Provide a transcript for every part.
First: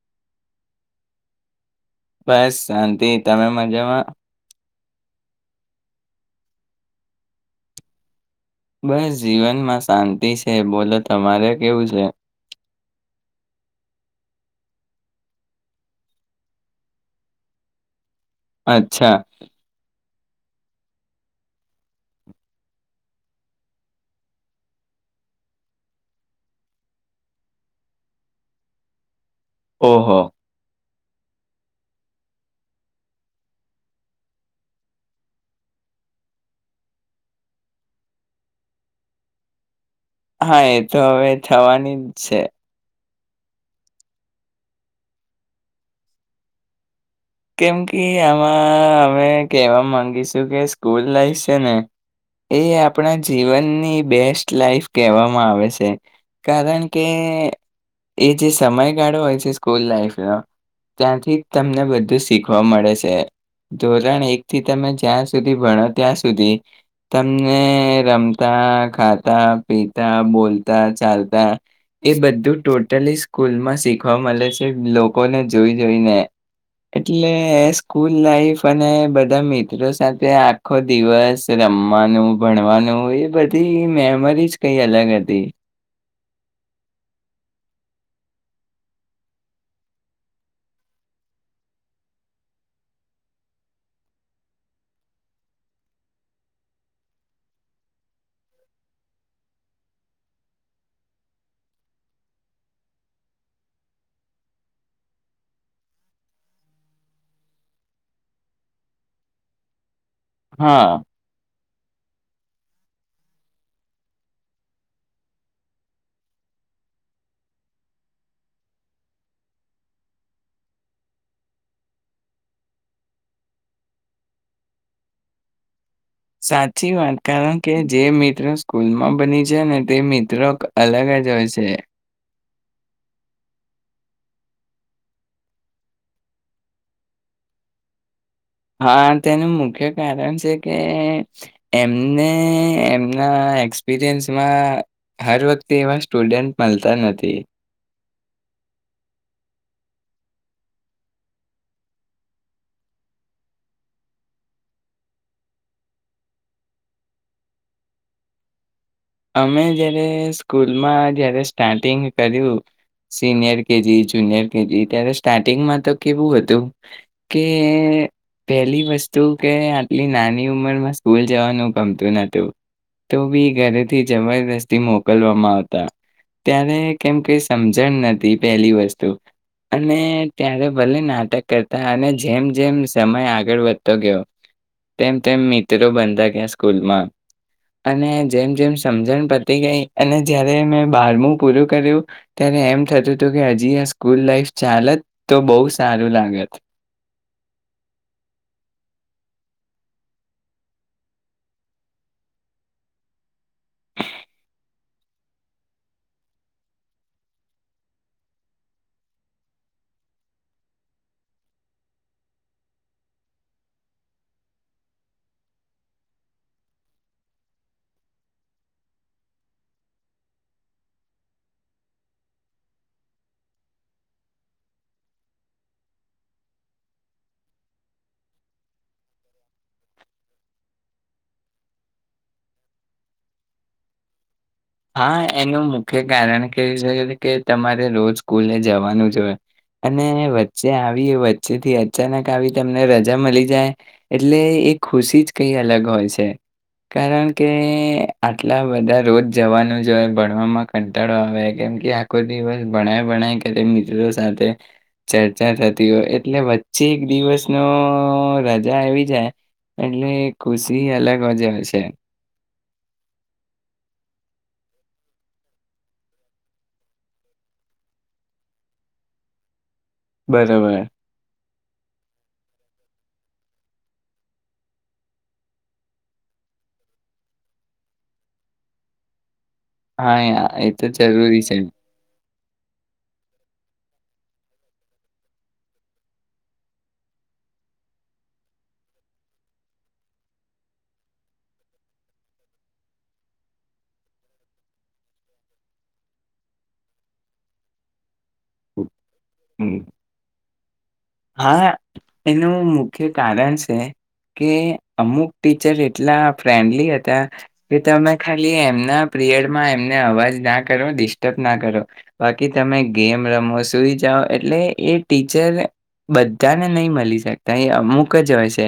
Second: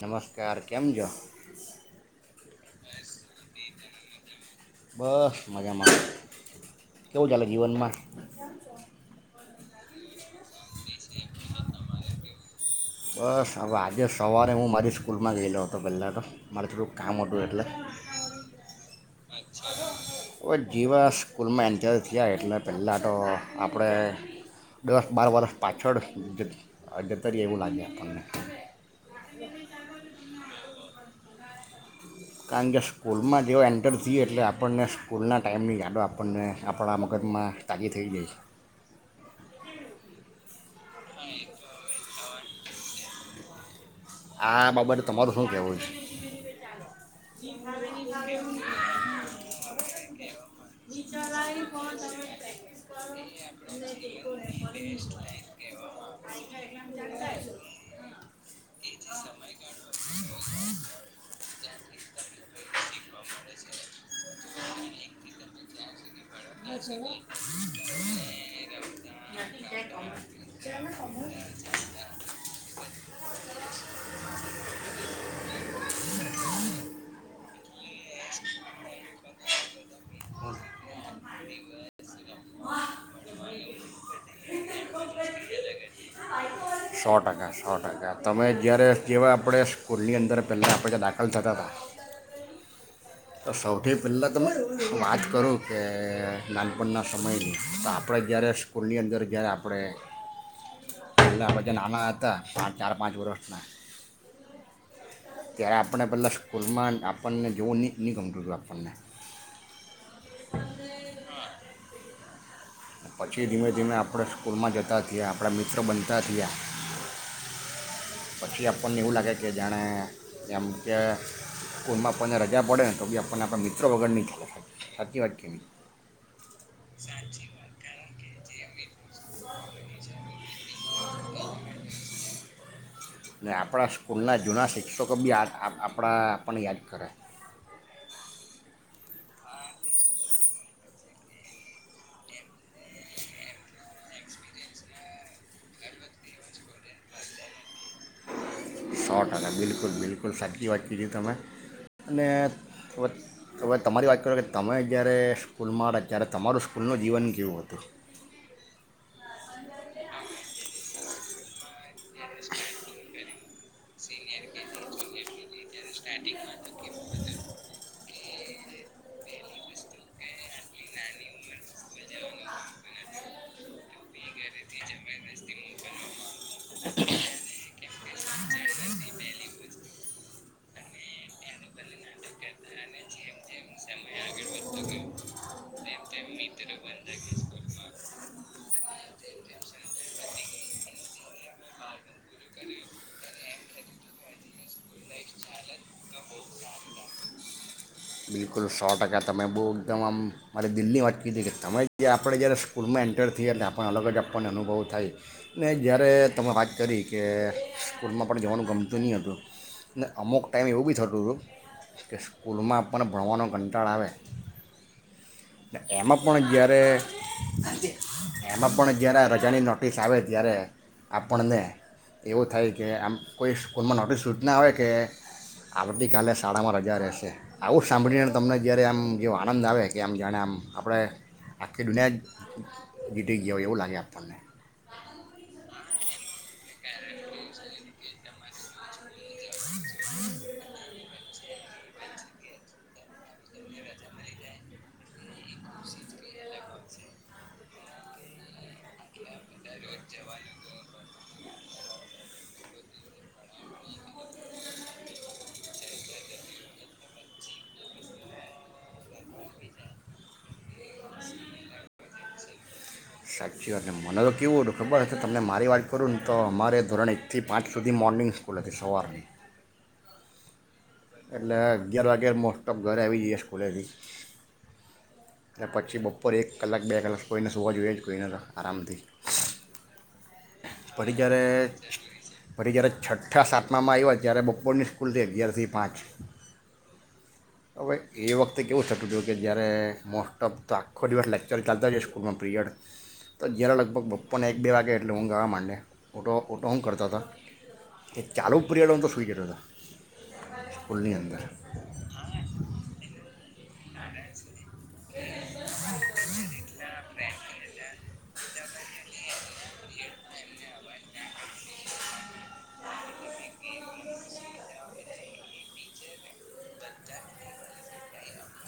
નમસ્કાર કેમ છો બસ શાંતિ તમે મજામાં બસ મજામાં કેવું ચાલે જીવનમાં બસ જીવનમાં શાંતિ છે બોલો તમારે કેવું છે બસ હવે આજે સવારે હું મારી સ્કૂલમાં ગયેલો હતો પહેલાં તો મારે થોડુંક કામ હતું એટલે અચ્છા ઓ જીવા સ્કૂલમાં એન્ટર થયા એટલે પહેલાં તો આપણે દસ બાર વરસ પાછળ જતા રએ એવું લાગે આપણને ઓહો કારણ કે સ્કૂલમાં જેવો એન્ટર થએ એટલે આપણને સ્કૂલના ટાઈમની યાદો આપણને આપણા મગજમાં તાજી થઈ જાય છે. હા એ તો હવે થવાની. છે. આ બાબતે તમારું શું કેવું છે કેમ કે આમાં અમે કહેવા માંગીશું કે સ્કૂલ લાઈફ છે ને એ આપણા જીવનની બેસ્ટ લાઈફ કહેવામાં આવે છે કારણ કે એ જે સમયગાળો હોય છે સ્કૂલ લાઈફનો ત્યાંથી તમને બ શીખવા મળે છે ધોરણ એક થી તમે જ્યાં સુધી ભણો ત્યાં સુધી તમને રમતા ખાતા પીતા બોલતા ચાલતા એ બધું ટોટલી સ્કૂલમાં શીખવા મળે છે લોકોને જોઈ જોઈને. એટલે સ્કૂલ લાઈફ અને બધા મિત્રો સાથે આખો દિવસ રમવાનું ભણવાનું એ બધી મેમરીઝ કઈ અલગ હતી. સૌ ટકા સૌ ટકા તમે જયારે જેવા આપણે સ્કૂલની અંદર જ્યારે આપડે દાખલ કરતાં હતા. તો સૌથી પહેલા તમે વાત કરું કે નાનપણના સમયની આપણે જયારે સ્કૂલની અંદર જયારે આપણે પેલા બધા નાના હતા ચાર પાંચ વર્ષના ત્યારે આપણે પેલા સ્કૂલમાં આપણને જોવું નહી. નિગમ તો લાભવાને હા પછી ધીમે ધીમે આપણે સ્કૂલમાં જતા થયા આપણા મિત્રો બનતા થયા પછી આપણને એવું લાગે કે જાણે જેમ કે સ્કૂલમાં આપણને રજા પડે ને તો બી આપણને આપણા મિત્રો વગર નહી થ સાચી વાત કેવી સાચી વાત કારણ કે જે મિત્રો સ્કૂલમાં બની છે ને તે મિત્રો અલગ જ હોય છે. ને આપણા સ્કૂલના જૂના શિક્ષકો બી આપણા આપણને યાદ કરે. હા તેનું મુખ્ય કારણ છે કે એમને એમના એક્સપિરિયન્સમાં હર વખતે એવા સ્ટુડન્ટ મલતા નથી સો ટકા બિલકુલ બિલકુલ સાચી વાત કીધી તમે અને હ તમારી વાત કરો કે તમે જ્યારે સ્કૂલમાં રહ્યા ત્યારે તમારું સ્કૂલનું જીવન કેવું હતું. અમે જયારે સ્કૂલમાં જયારે સ્ટાર્ટિંગ [unintelligible] કેજી જુનિયર કેજી ત્યારે સ્ટાર્ટિંગ તો કેવું હતું કે પહેલી વસ્તુ કે આટલી નાની ઉંમરમાં સ્કૂલ જવાનું ગમતું નતું તો બી ઘરે થી જબરજસ્તી મોકલવામાં આવતા. ત્યારે કેમ કઈ જણ નથી પહેલી વસ્તુ અને ત્યારે ભલે નાટક કરતા અને જેમ જેમ સમય આગળ વધતો ગયો તેમ તેમ મિત્રો બનતા ગયા સ્કૂલમાં અને જેમ જેમ સમજણ પતી ગઈ અને જયારે મેં બારમું પૂરું કર્યું ત્યારે એમ થતું હતું કે હજી આ સ્કૂલ લાઈફ ચાલત તો બહુ સારું લાગત બિલકુલ સો ટકા તમે બહુ એકદમ આમ મારે દિલની વાત કીધી કે તમે જે આપણે જ્યારે સ્કૂલમાં એન્ટર થઈને આપણને અલગ જ આપણને અનુભવ થાય ને જ્યારે તમે વાત કરી કે સ્કૂલમાં પણ જવાનું ગમતું નહીં હતું ને અમુક ટાઈમ એવું બી થતું હતું કે સ્કૂલમાં પણનો ભણવાનો કંટાળ આવે એમાં પણ જ્યારે એમાં પણ જ્યારે રજાની નોટિસ આવે ત્યારે આપણને એવું થાય કે આમ કોઈ સ્કૂલમાં નોટિસ સુચના‌ આવે કે આવતીકાલે શાળામાં રજા રહેશે. આવું સાંભળીને તમને જ્યારે આમ જે આનંદ આવે કે આમ જાણે આમ આપણે આખી દુનિયા જીતી ગયા હોય એવું લાગે આપને હા એનું મુખ્ય કારણ [unintelligible] કે તમારે રોજ સ્કૂલે જવાનું અને વચ્ચે આવી એ વચ્ચે થી અચાનક આવી તમને રજા મળી જાય એટલે એ ખુશી જ કઈ અલગ હોય છે કારણ કે આટલા બધા રોજ જવાનું જ હોય ભણવામાં કંટાળો આવે કેમ કે આખો દિવસ ભણાય ભણાય કર મિત્રો સાથે ચર્ચા થતી હોય એટલે વચ્ચે એક દિવસનો રજા આવી જાય એટલે ખુશી [unintelligible] છે સાચી વાતલે મને તો કેવું હતું ખબર તમને મારી વાત કરું ને તો અમારે ધોરણ એક થી પાંચ સુધી મોર્નિંગ સ્કૂલ હતી સવારની બરાબર એટલે અગિયાર વાગે મોસ્ટફ ઘરે આવી જઈએ સ્કૂલેથી અને પછી બપોર એક કલાક બે કલાક કોઈને હોવા જોઈએ જ કોઈ ને આરામથી હા એ તો ફરી જ્યારે જરૂરી છે ફરી જય્યારે છઠ્ઠા સાતમામાં આવ હો ત્યારે બપોરની સ્કૂલથી અગિયાર થી પાંચ હવે એ વખતે કેવું થતું હતયું કે જયારે મોસ્ટ ઓફ તો આખો દિવસ લેક્ચર ચાલતા જ સ્કૂલમાં પીરિયડ તો જય્યારે લગભગ બપોરને એક બે વાગે [unintelligible] [unintelligible] [inaudible] હા એનું મુખ્ય કારણ છે કે અમુક ટીચર એટલા ફ્રેન્ડલી હતા કે તમે ખાલી એમ ના પીરિયડમાં એમને અવાજ ના કરો ડિસ્ટર્બ ના કરો બાકી તમે ગેમ રમો સુઈ જાઓ એટલે એ ટીચર બધાને નહી મલી શકતા એ અમુક જ હોય છે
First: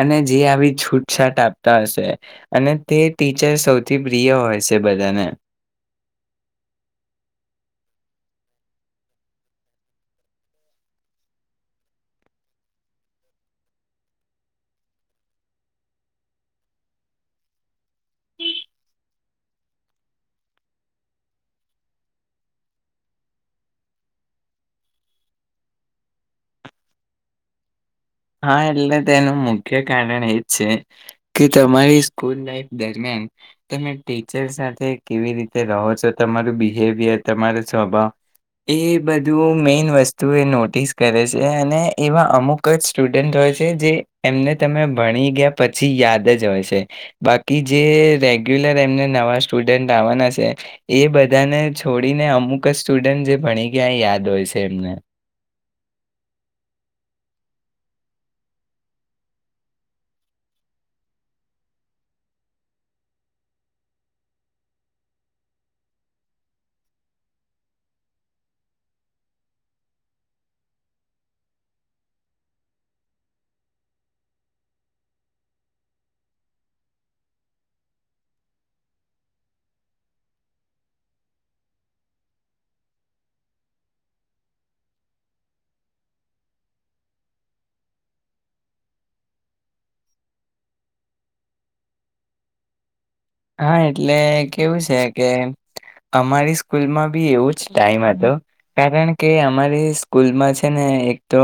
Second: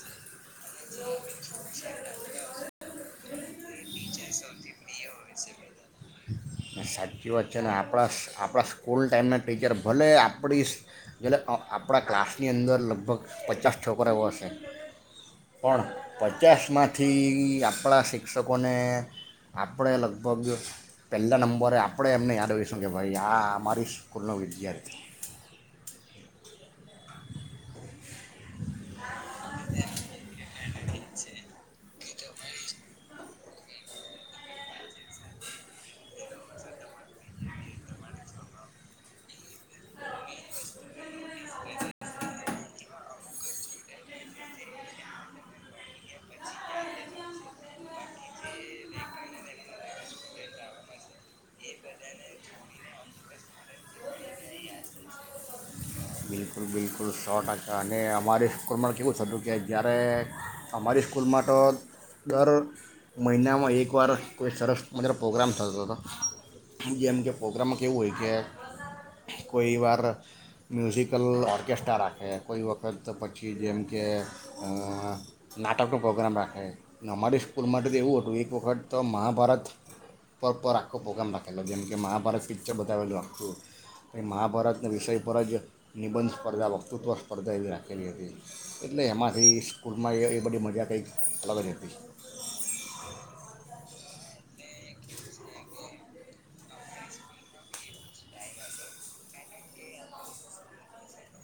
અને જે આવી છૂટછાટ આપતા હશે અને તે ટીચર સૌથી પ્રિય હોય છે બધાને સાચી વાત છે ને આપણા આપણા સ્કૂલ ટાઈમના ટીચર ભલે આપણી આપણા ક્લાસની અંદર લગભગ પચાસ છોકરા હશે પણ પચાસમાંથી આપણા શિક્ષકોને આપણે લગભગ પહેલાં નંબર બરે આપણે એમને યાદ આવીશું કે ભાઈ આ અમારી સ્કૂલનો વિદ્યાર્થી હા એટલે તેનું મુખ્ય કારણ એજ છે કે તમારી સ્કૂલ લાઈફ દરમિયાન તમે ટીચર સાથે કેવી રીતે રહો છો તમારું બિહેવિયર તમારો સ્વભાવ એ બધું મેઈન વસ્તુ એ નોટિસ કરે છે અને એવા અમુક જ સ્ટુડન્ટ હોય છે જે એમને તમે ભણી ગયા પછી યાદ જ હોય છે બાકી જે રેગ્યુલર એમને નવા સ્ટુડન્ટ આવવાના છે એ બધાને છોડીને અમુક જ સ્ટુડન્ટ જે ભણી ગયા યાદ હોય છે એમને બિલકુલ બિલકુલ શોર્ટ અને અમારી સ્કૂલમાં કેવું થતું કે જ્યારે અમારી સ્કૂલમાં તો દર મહિનામાં એકવાર કોઈ સરસ મગર પ્રોગ્રામ થતો હતો જેમ કે પ્રોગ્રામમાં કેવું હોય કે કોઈ વાર મ્યુઝિકલ ઓર્ક ઓર્કેસ્ટ્રા રાખે કોઈ વખત પછી જેમ કે નાટકનો પ્રોગ્રામ રાખે અને અમારી સ્કૂલ માટે તો એવું હતું એક વખત તો મહાભારત પર પર આખો પ્રોગ્રામ રાખેલો જેમકે મહાભારત પિક્ચર બતાવેલું આખતું તો મહાભારતના વિષય પર જ નિબંધ સ્પર્ધા વક્તૃત્વ સ્પર્ધા એવી રાખેલી હતી એટલે એમાંથી સ્કૂલમાં એ બધી મજા કંઈક અગ હતી હા એટલે કેવું છે કે અમારી સ્કૂલમાં ભી એવું જ ટાઈમ હતો કારણ કે અમારી સ્કૂલમાં છે ને એક તો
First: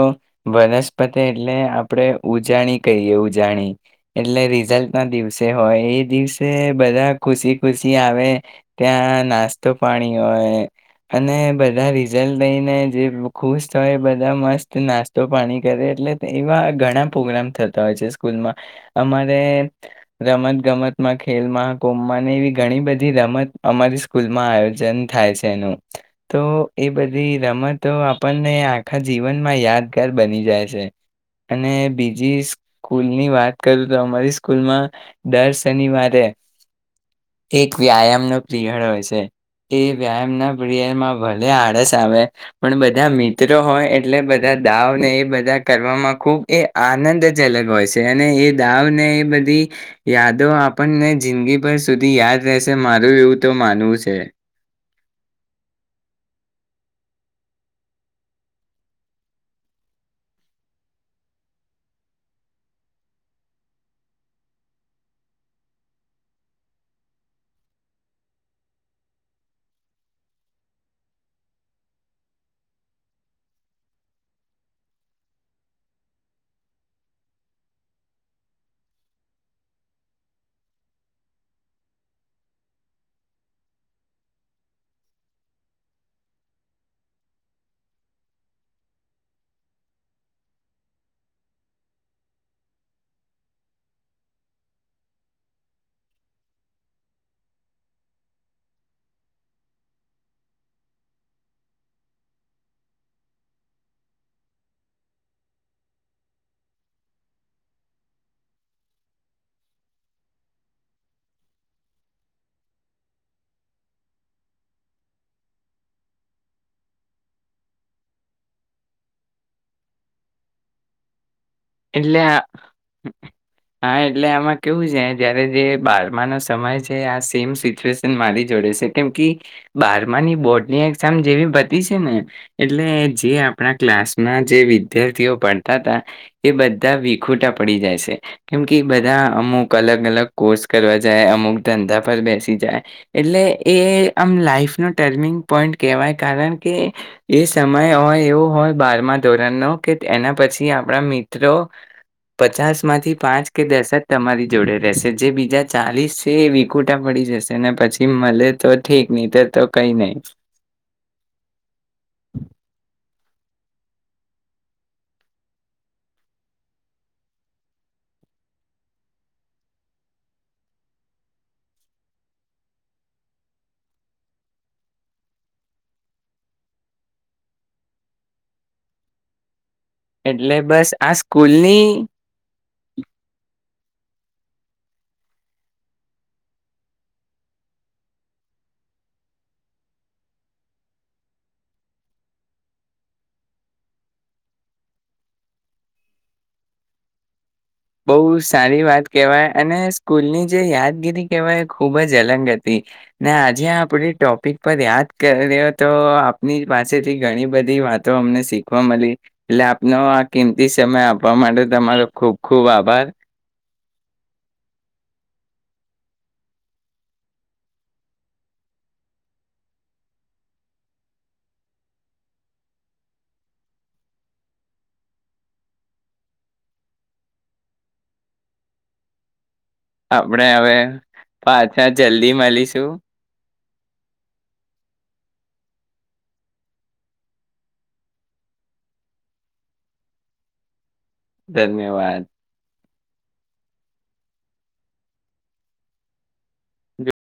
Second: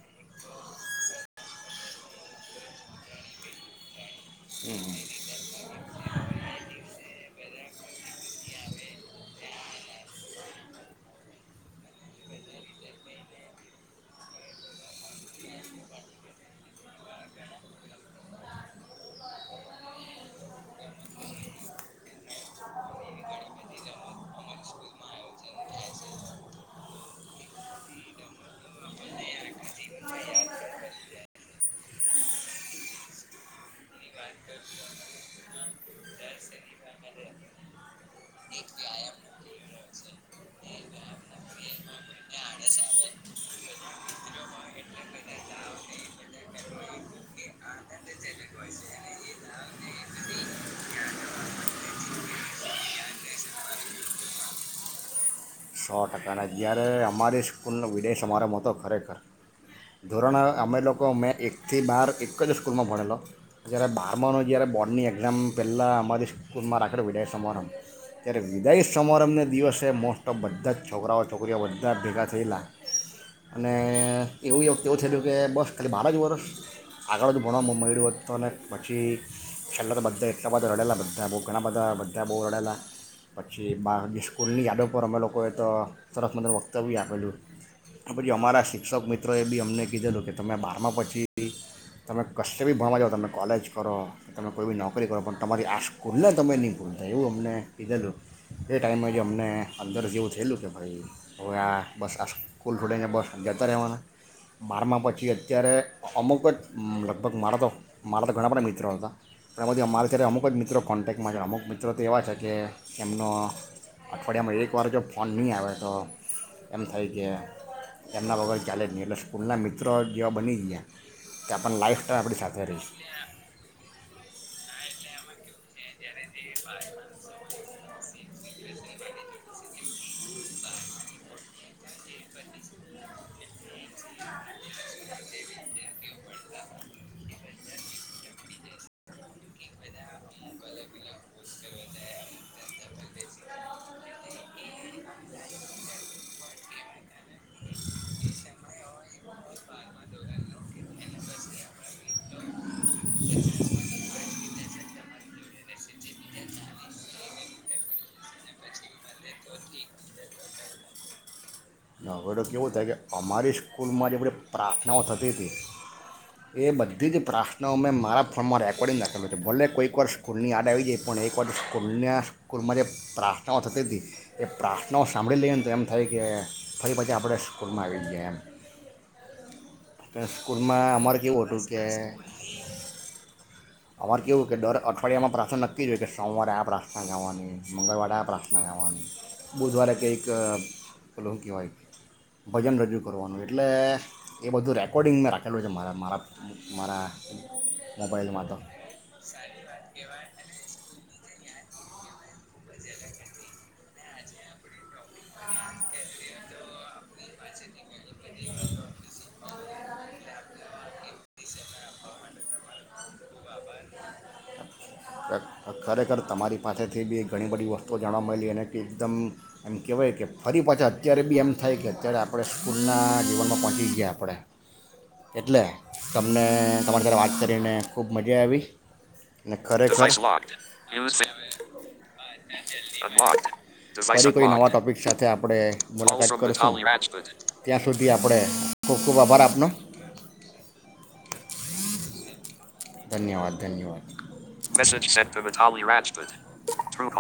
વનસ્પતિ એટલે આપણે ઉજાણી કરીએ ઉજાણી એટલે રિઝલ્ટ ના દિવસે હો એ દિવસે બધા ખુશી ખુશી આવે ત્યાં નાસ્તો પાણી હોય અને બધા રિઝલ્ટ લઈને જે ખુશ હોય બધા મસ્ત નાસ્તો પાણી કરે એટલે એવા ઘણા પ્રોગ્રામ થતા હોય છે સ્કૂલમાં અમારે રમત ગમતમાં ખેલમાં [unintelligible] એવી ઘણી બધી રમત અમારી સ્કૂલમાં આયોજન થાય છે એનું તો એ બધી રમતો આપણને આખા જીવનમાં યાદગાર બની જાય છે અને બીજી સ્કૂલની વાત કરું તો અમારી સ્કૂલમાં દર શનિવારે એક વ્યાયામ નો પ્રિયળ હોય છે એ વ્યાયામ ના પ્રિયરમાં ભલે આળસ આવે પણ બધા મિત્રો હોય એટલે બધા દાવને એ બધા કરવામાં ખૂબ એ આનંદજલક હોય છે અને એ દાવને એ બધી યાદો આપણને જિંદગી ભર સુધી યાદ રહેશે મારું એવું તો માનવું છે સો ટકાના જ્યારે અમારી સ્કૂલનો વિદાય સમારંભ હતો ખરેખર ધોરણ અમે લોકો મેં એકથી બાર એક જ સ્કૂલમાં ભણેલો જ્યારે બારમાંનો જ્યારે બોર્ડની એક્ઝામ પહેલાં અમારી સ્કૂલમાં રાખે વિદાય સમારંભ ત્યારે વિદાય સમારંભને દિવસે મોસ્ટ તો બધા જ છોકરાઓ છોકરીઓ બધા ભેગા થયેલા અને એવું [unintelligible] એવું થયેયું કે બસ ખાલી બાર જ વર્ષ આગળ જ ભણોું મળડ્યું તો અને પછી છેલ્લા તો બધા એટલા બધા રડેલા બધા બો ઘણા બધા બધા બો રડેલા પછી બા જે સ્કૂલની યાદો ઉપર અમે લોકોએ તો આપેલું. પછી અમારા શિક્ષક મિત્રોએ બી અમને કીધેલું કે, તમે બારમાં પછી, તમે કષ્ટ ભી ભણવા જાઓ, તમે કોલેજ કરો, તમે કોઈ બી નોકરી કરો, પણ તમારી આ સ્કૂલને તમે ની ભૂલતા. એવું અમને કીધેલું. એ ટાઈમે જ અમને અંદર જેવું થેયલું કે, ભાઈ, હવે આ બસ આ સ્કૂલ છોડીને બસ જતા રહેવાના. બારમાં પછી, અત્યારે અમુક જ, લગભગ મારા તો મારા તો ઘણા બધા મિત્રો હતા, પણ અમુક જ મિત્રો કોન્ટેક્ટમાં છે. અમુક મિત્રો તો એવા છે કે, એમનો અઠવાડિયામાં એક એકવાર જો ફોન ની આવે, તો એમ થાય કે એમના વગર ચાલે જ ની. એટલે, સ્કૂલના મિત્રો જેવા બની ગીયા એટલે હા, એટલે આમાં કેવું સે ત્યારે જે બારમા ના સમયે છે, આ સેમ સિચ્યુએશન મારી જોડે છે, કેમ કે બારમાની બોર્ડની એક્ઝામ જેવી પતી છે ને, એટલે જે આપણા ક્લાસમાં જે વિદ્યાર્થીઓ ભણતા હતા ને એ બધા વિખૂટા પડી જાય છે, કેમ કે બધા અમુક અલગ અલગ કોર્સ કરવા જાય, અમુક ધંધા પર બેસી જાય. એટલે, એ આમ લાઈફનો ટર્નિંગ પોઈન્ટ કહેવાય, કારણ કે એ સમય હોય એવો હોય, બારમા ધોરણનો, કે એના પછી આ મિત્રો પચાસ માંથી પાંચ કે દસક તમારી જોડે રેહશે. જે બીજા ચાલીસ છે, એ વિકુટા પડી જશે ને. પછી મળે તો ઠીક, તો કંઈ નઈ. કેવું થાય કે, અમારી સ્કૂલમાં જે બધી પ્રાર્થનાઓ થતી હતી, એ બધી જ પ્રાર્થનાઓ મેં મારા ફોનમાં રેકોર્ડિંગ. ભલે કોઈક વાર સ્કૂલની યાદ આવી જાય, પણ એકવાર સ્કૂલના સ્કૂલમાં જે પ્રાર્થનાઓ થતી હતી, એ પ્રાર્થનાઓ સાંભળી લઈએ ને, તો એમ થાય કે ફરી પછી, આપણે સ્કૂલમાં આવી ગયા એમ ને એટલે સ્કૂલમાં બસ આ અમારે કે સ્કૂલની અમારે કેવું કે, દર અઠવાડિયામાં પ્રાર્થના નક્કી જ હોય કે, સોમવારે આ પ્રાર્થના ગાવાની, મંગળવારે આ પ્રાર્થના ગાવાની, બુધવારે કઈક પેલું કહેવાય, ભજન રજૂ કરવાનું. એટલે એ બધું રેકોર્ડિંગ મેં રાખેલું છે. મારા, મારા, મારા બોઉ મોબાઈલમાં તો સારી વાત કેવાય. અને સ્કૂલની જે યાદગીરી કેવાય, એ ખુબ જ હતી ને. આજે આપણી ટોપિક પર યાદ કર્યો, તો આપની પાસેથી ઘણી બધી વાત તો અમને શીખવા મલી આપનો આ કિંમતી સમય આપવા માટે તમારો ખુબ ખૂબ આભાર. ખરેખર, તમારી પાસેથી બી ઘણી બધી વસ્તુઓ જાણવા, અને તે એકદમ એમ કહેવાય કે, ફરી પાછા અત્યારે બી એમ થાય કે અત્યારે આપણે સ્કૂલના જીવનમાં પહોંચી ગીયા આપણે. એટલે, તમને તમારી વાત કરીને ખૂબ મજા આવી ને? આપણે હવે પાછા જલ્દી મળીશું [inaudible] [inaudible] ધન્યવાદ. ધન્યવાદ, ધન્યવાદ. [inaudible] [unintelligible]